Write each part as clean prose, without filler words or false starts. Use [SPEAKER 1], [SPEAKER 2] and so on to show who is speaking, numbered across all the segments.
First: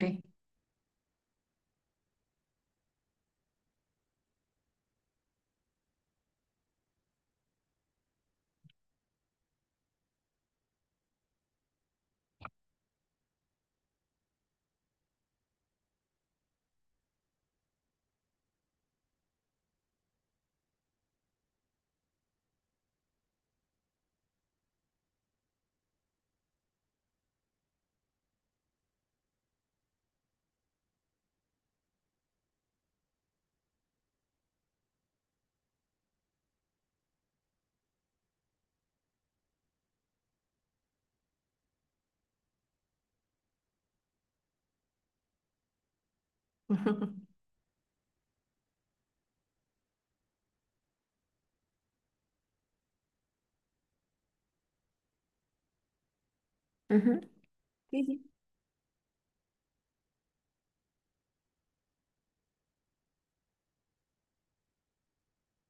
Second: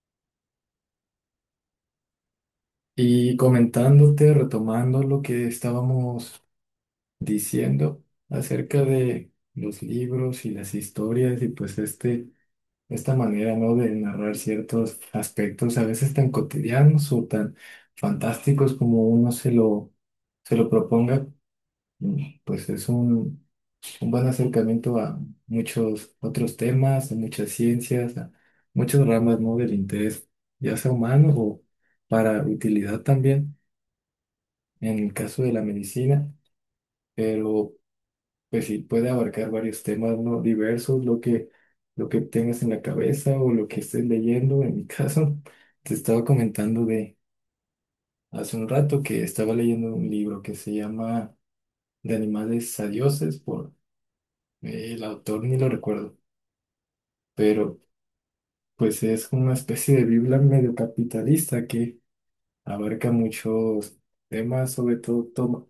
[SPEAKER 1] Sí.
[SPEAKER 2] Y comentándote, retomando lo que estábamos diciendo acerca de los libros y las historias, y pues esta manera, ¿no?, de narrar ciertos aspectos a veces tan cotidianos o tan fantásticos como uno se lo proponga. Pues es un buen acercamiento a muchos otros temas, a muchas ciencias, a muchas ramas, ¿no?, del interés, ya sea humano o para utilidad también, en el caso de la medicina. Pero pues sí, puede abarcar varios temas, ¿no? Diversos, lo que tengas en la cabeza o lo que estés leyendo. En mi caso, te estaba comentando de hace un rato, que estaba leyendo un libro que se llama De animales a dioses, por el autor, ni lo recuerdo,
[SPEAKER 1] Ujú.
[SPEAKER 2] pero
[SPEAKER 1] Sí, sí.
[SPEAKER 2] pues es una especie de Biblia medio capitalista que abarca muchos temas, sobre todo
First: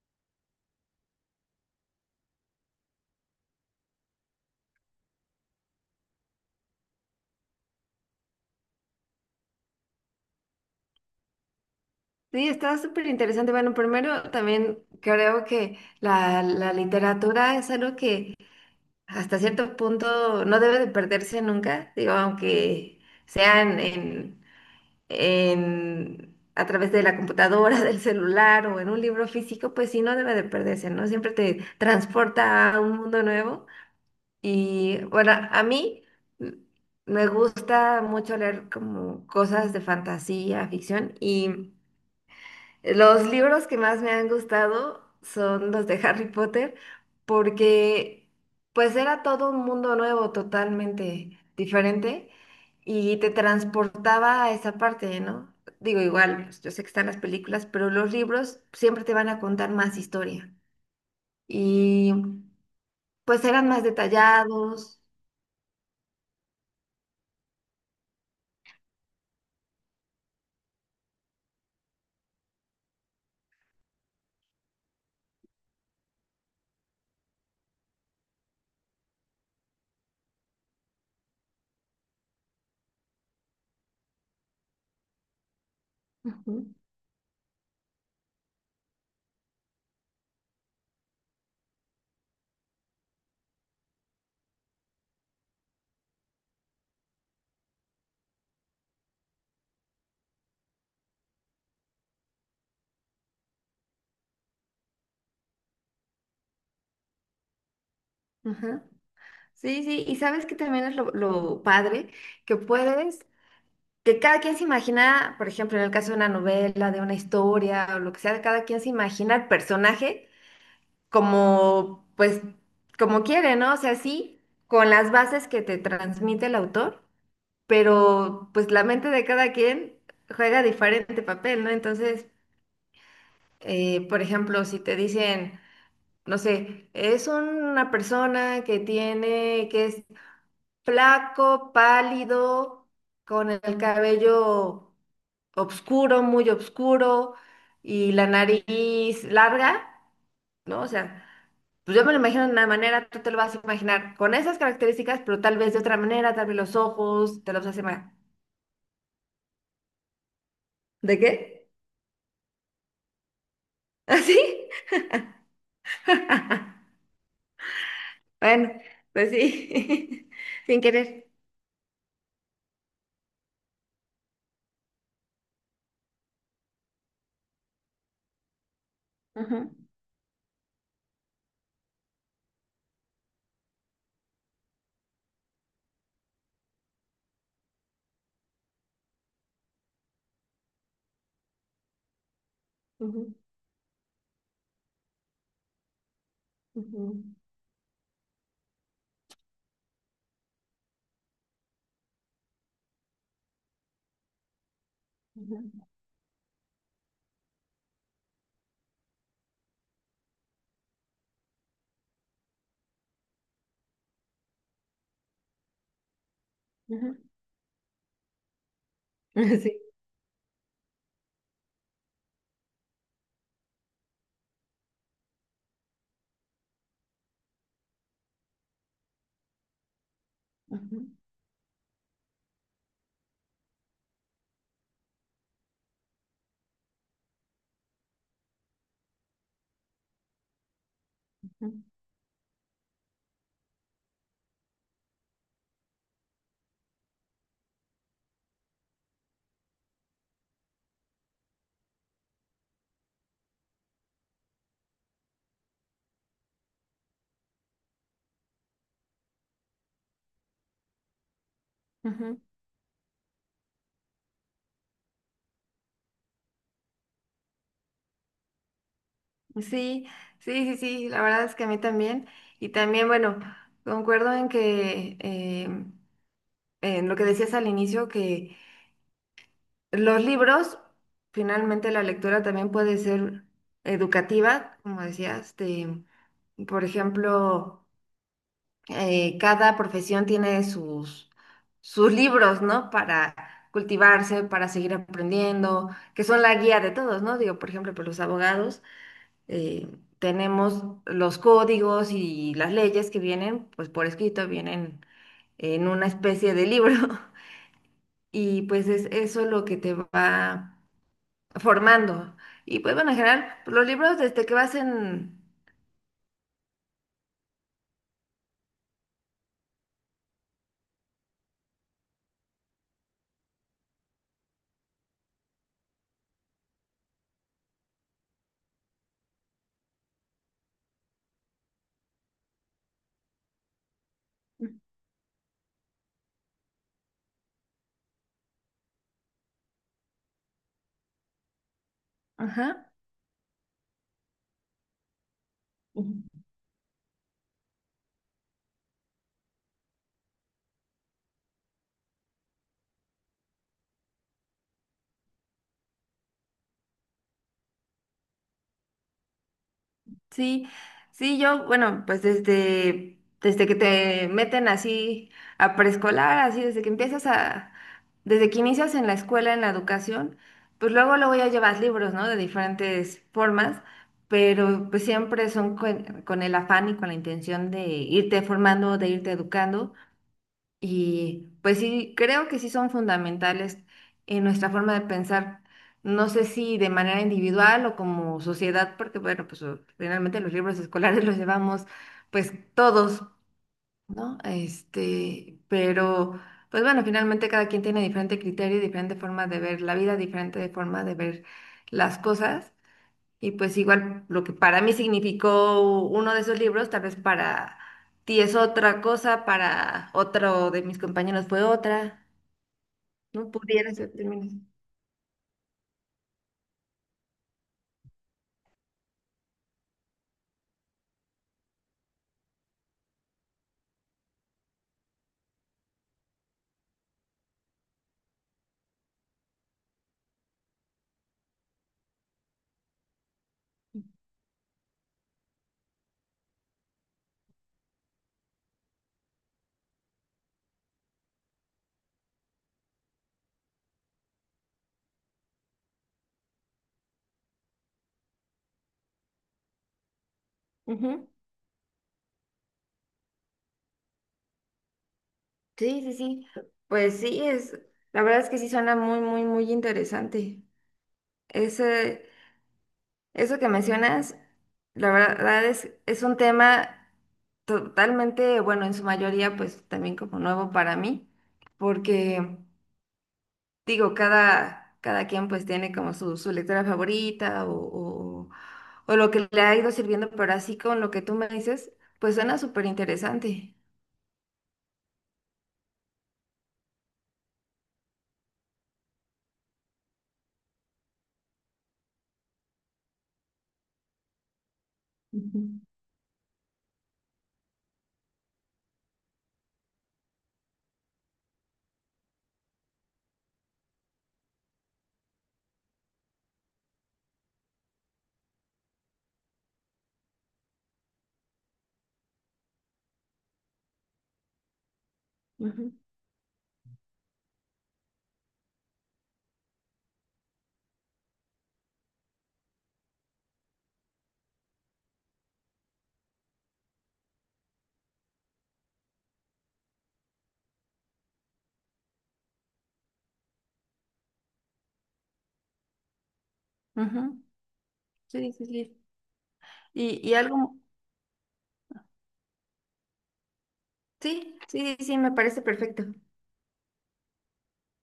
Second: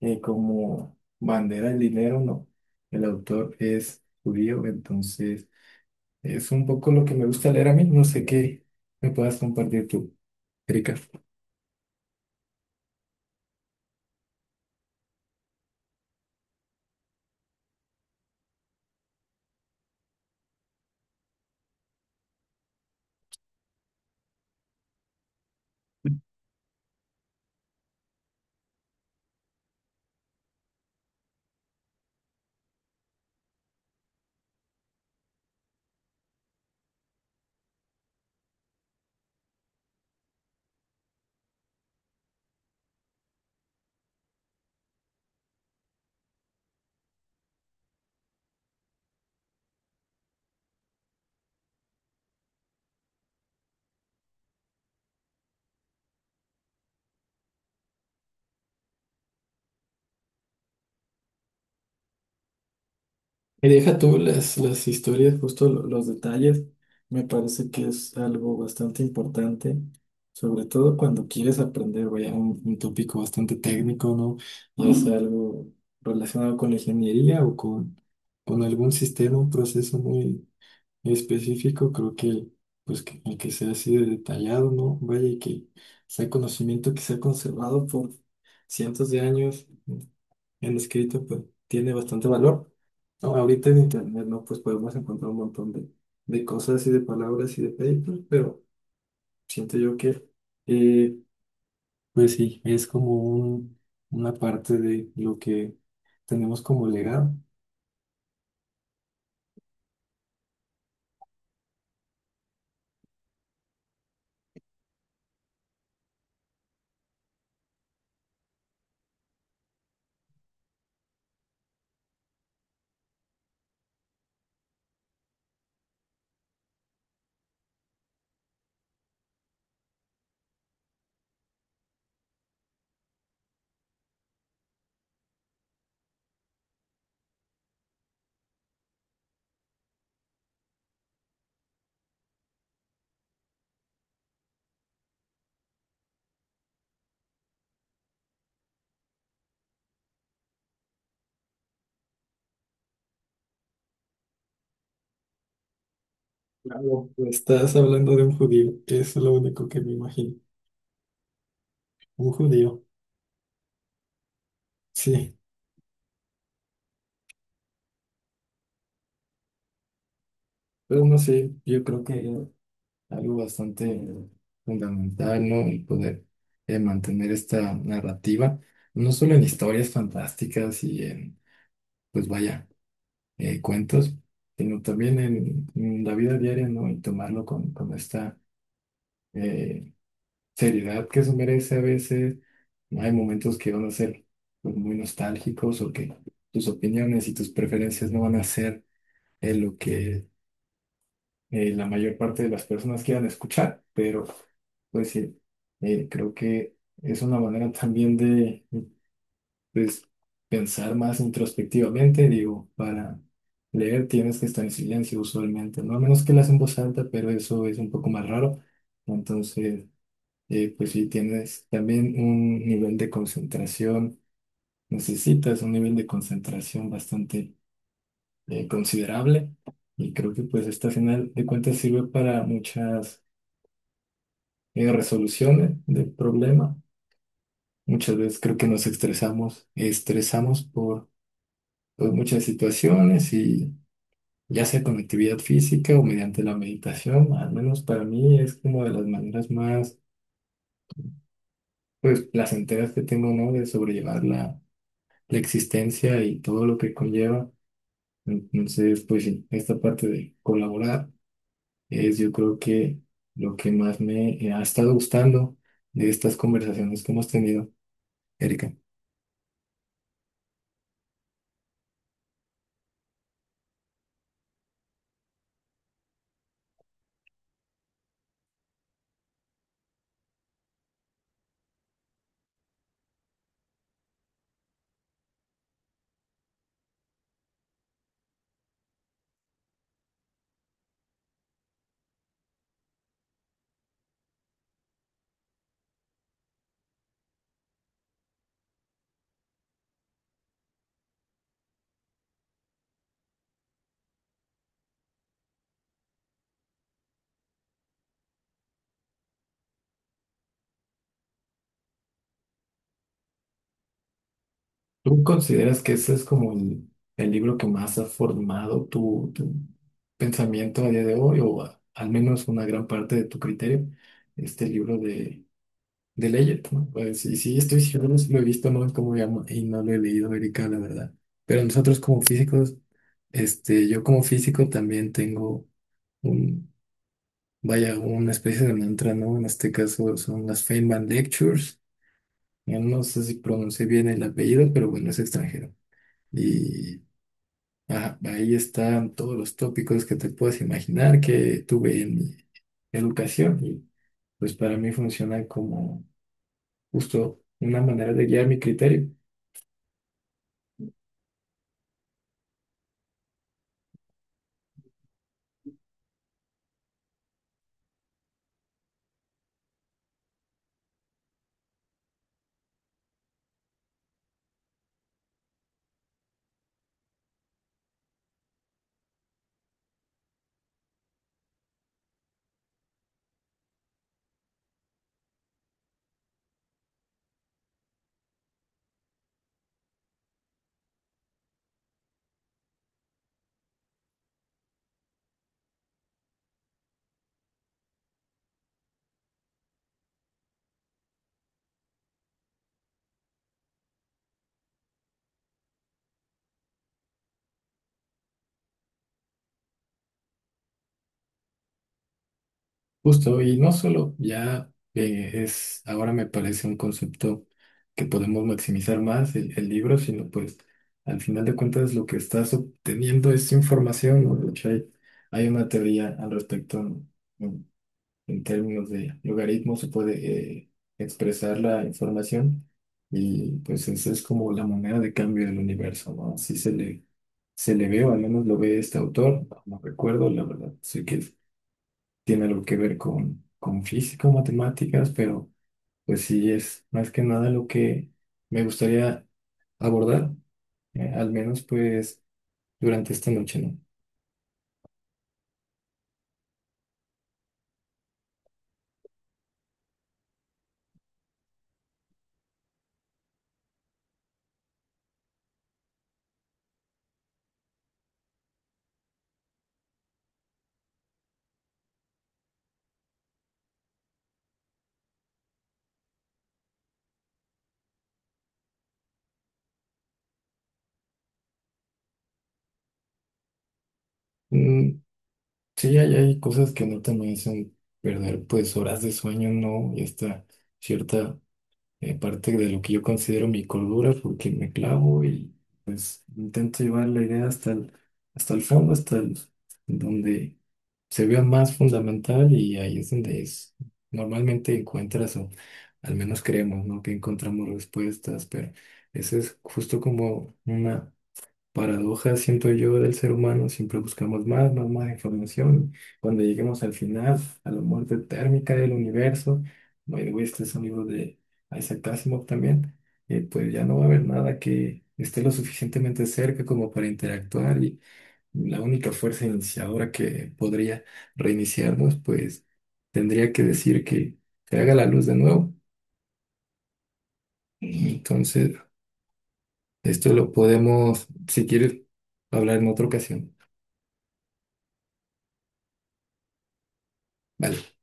[SPEAKER 2] como bandera el dinero, no. El autor es judío, entonces es un poco lo que me gusta leer a mí. No sé qué me puedas compartir tú, Erika.
[SPEAKER 1] Sí, está súper interesante. Bueno, primero también creo que la literatura es algo que hasta cierto punto no debe de perderse nunca, digo, aunque sean en- a través de la computadora, del celular o en un libro físico, pues sí, no debe de perderse, ¿no? Siempre te transporta a un mundo nuevo. Y bueno, a mí mm, me gusta mucho leer como cosas de fantasía, ficción, y los libros que más me han gustado son los de Harry Potter, porque pues era todo un mundo nuevo, totalmente diferente, y te transportaba a esa parte, ¿no? Digo, igual, pues, yo sé que están las películas, pero los libros siempre te van a contar más historia. Y pues
[SPEAKER 2] Y
[SPEAKER 1] eran más
[SPEAKER 2] deja tú las
[SPEAKER 1] detallados.
[SPEAKER 2] historias, justo los detalles. Me parece que es algo bastante importante, sobre todo cuando quieres aprender, vaya, un tópico bastante técnico, ¿no? Ya sea algo relacionado con la ingeniería o con algún sistema, un proceso muy específico. Creo que el que sea así de detallado, ¿no? Vaya, y que sea
[SPEAKER 1] Ujú.
[SPEAKER 2] conocimiento que se ha conservado por cientos de años en escrito, pues tiene bastante valor. No, ahorita en internet, ¿no?, pues podemos encontrar un montón de cosas y de palabras y de papers, pero siento yo que, eh, pues sí, es como una parte de lo que tenemos como legado.
[SPEAKER 1] Ajá. Sí, sí, y sabes que también es lo padre que puedes, que cada quien se imagina, por ejemplo, en el caso de una novela, de una historia o lo que sea, cada quien se imagina el personaje como, pues, como quiere, ¿no? O sea, sí, con las bases que te transmite el autor, pero pues la mente de cada quien juega diferente papel, ¿no? Entonces, por ejemplo, si te dicen no sé, es una persona que tiene, que es flaco, pálido, con el cabello oscuro, muy oscuro, y la nariz larga, ¿no? O sea, pues yo me lo imagino de una manera, tú te lo vas a imaginar con esas características, pero tal vez de otra manera, tal vez los
[SPEAKER 2] Claro,
[SPEAKER 1] ojos, te los
[SPEAKER 2] estás
[SPEAKER 1] hace más.
[SPEAKER 2] hablando de un judío, es lo único que me imagino,
[SPEAKER 1] ¿De qué?
[SPEAKER 2] un judío.
[SPEAKER 1] ¿Así?
[SPEAKER 2] Sí,
[SPEAKER 1] Bueno, pues sí, sin
[SPEAKER 2] pero no
[SPEAKER 1] querer.
[SPEAKER 2] sé, yo creo que es algo bastante fundamental, ¿no? El poder, mantener esta narrativa, no solo en
[SPEAKER 1] Ujú,
[SPEAKER 2] historias fantásticas y en, pues vaya, cuentos, sino también en la vida diaria, ¿no?, y tomarlo con esta eh, seriedad que eso merece a veces. Hay
[SPEAKER 1] ujú,
[SPEAKER 2] momentos que van a ser pues muy nostálgicos, o que tus
[SPEAKER 1] ujú,
[SPEAKER 2] opiniones y tus preferencias no van a ser lo que la mayor parte de las personas quieran escuchar, pero pues sí,
[SPEAKER 1] ujú,
[SPEAKER 2] creo que es una manera también de, pues, pensar más introspectivamente. Digo, para leer tienes que estar en silencio usualmente, ¿no? A menos que leas en voz alta,
[SPEAKER 1] ujú.
[SPEAKER 2] pero eso es un poco más raro.
[SPEAKER 1] Sí.
[SPEAKER 2] Entonces, pues sí, tienes también un nivel de concentración, necesitas un nivel de concentración bastante considerable. Y creo que pues esta, al
[SPEAKER 1] Ujú,
[SPEAKER 2] final de cuentas, sirve para muchas resoluciones del problema. Muchas veces creo que nos estresamos
[SPEAKER 1] ujú,
[SPEAKER 2] por muchas situaciones, y ya sea con actividad física o mediante la meditación, al menos para mí es como de las maneras más pues placenteras que tengo, ¿no?, de sobrellevar la existencia y todo lo que conlleva. Entonces, pues sí, esta parte de colaborar es, yo
[SPEAKER 1] ujú.
[SPEAKER 2] creo que, lo que más me ha estado gustando de estas conversaciones que hemos tenido, Erika.
[SPEAKER 1] Sí, sí, sí, sí, la verdad es que a mí también. Y también, bueno, concuerdo en que, en lo que decías al inicio, que los libros, finalmente la lectura también puede ser educativa, como decías. Este, por ejemplo, cada profesión tiene sus libros, ¿no? Para cultivarse, para seguir aprendiendo, que son la guía de todos, ¿no? Digo, por ejemplo, por los abogados eh, tenemos los códigos y las leyes que vienen, pues por escrito, vienen en una especie de libro. Y pues es eso lo que te va formando. Y pues bueno, en general, los libros desde que vas
[SPEAKER 2] ¿Tú
[SPEAKER 1] en...
[SPEAKER 2] consideras que ese es como el libro que más ha formado tu pensamiento a día de hoy, o al menos una gran parte de tu criterio? Este libro de Leggett, ¿no? Pues, y sí, estoy seguro, si lo he visto, no es como llamo, y no lo he leído, Erika, la verdad. Pero nosotros como físicos, este, yo como físico también tengo un, vaya, una especie de mantra, ¿no? En este caso son las Feynman Lectures. Yo
[SPEAKER 1] Ajá.
[SPEAKER 2] no sé si pronuncié bien el apellido, pero bueno, es extranjero. Ah, ahí están todos los tópicos que te puedes imaginar que tuve en mi educación, y pues para mí funciona como justo una manera de guiar mi criterio.
[SPEAKER 1] Sí, sí, yo, bueno, pues desde que te meten así a preescolar, así desde que empiezas a, desde que inicias en la escuela, en la educación, pues luego luego ya llevas libros, ¿no? De diferentes formas, pero pues siempre son con el afán y con la intención de irte formando, de irte educando. Y pues sí, creo que sí son fundamentales en nuestra forma de pensar. No sé si de manera individual o como sociedad, porque bueno, pues o- finalmente los libros escolares los llevamos pues todos, ¿no? Este, pero pues bueno, finalmente cada quien tiene diferente criterio y diferente forma de ver la vida, diferente forma de ver las cosas. Y pues igual lo que para mí significó uno de esos libros, tal vez para ti es otra cosa, para otro de mis compañeros fue otra,
[SPEAKER 2] Justo,
[SPEAKER 1] ¿no?
[SPEAKER 2] y no
[SPEAKER 1] Pudiera ser
[SPEAKER 2] solo,
[SPEAKER 1] también.
[SPEAKER 2] ya es, ahora me parece un concepto que podemos maximizar más el libro, sino pues al final de cuentas lo que estás obteniendo es información, ¿no? De hecho, hay una teoría al respecto, ¿no?, en términos de logaritmo se puede expresar la información, y pues esa es como la moneda de cambio del universo, ¿no? Así se le ve, o al menos lo ve este autor, no recuerdo, la verdad, sé que tiene algo que ver con física o matemáticas, pero pues sí, es más que nada lo que me gustaría abordar,
[SPEAKER 1] Ujú.
[SPEAKER 2] al menos pues durante esta noche, ¿no?
[SPEAKER 1] Sí, sí, sí. Pues sí, es, la verdad es que sí suena muy, muy, muy interesante. Ese, eso que mencionas, la verdad es un tema totalmente, bueno, en su mayoría, pues también como nuevo para mí, porque digo, cada quien pues tiene como su lectora favorita o lo que le ha ido sirviendo, pero así con lo que tú me dices, pues suena súper interesante.
[SPEAKER 2] Mm, sí, hay cosas que neta me hacen perder pues horas de sueño, ¿no?, y esta cierta parte de lo que yo considero mi cordura, porque me clavo y
[SPEAKER 1] Ujú,
[SPEAKER 2] intento llevar la idea hasta hasta el fondo, hasta donde se vea más fundamental, y ahí es donde es, normalmente encuentras, o al menos creemos, ¿no?, que encontramos respuestas. Pero eso es justo como una paradoja, siento yo, del ser humano: siempre buscamos más, más, más
[SPEAKER 1] ujú,
[SPEAKER 2] información. Cuando lleguemos al final, a la muerte térmica del universo, by the way, este es un libro de Isaac Asimov también, pues ya no va a haber nada que esté lo suficientemente cerca como para interactuar, y la única fuerza iniciadora que podría reiniciarnos, pues tendría que decir que se haga la luz de nuevo.
[SPEAKER 1] ujú. Sí, sí,
[SPEAKER 2] Entonces,
[SPEAKER 1] sí.
[SPEAKER 2] esto
[SPEAKER 1] Y
[SPEAKER 2] lo
[SPEAKER 1] algo,
[SPEAKER 2] podemos, si quieres, hablar en otra ocasión.
[SPEAKER 1] sí, sí, sí, me parece perfecto.
[SPEAKER 2] Vale.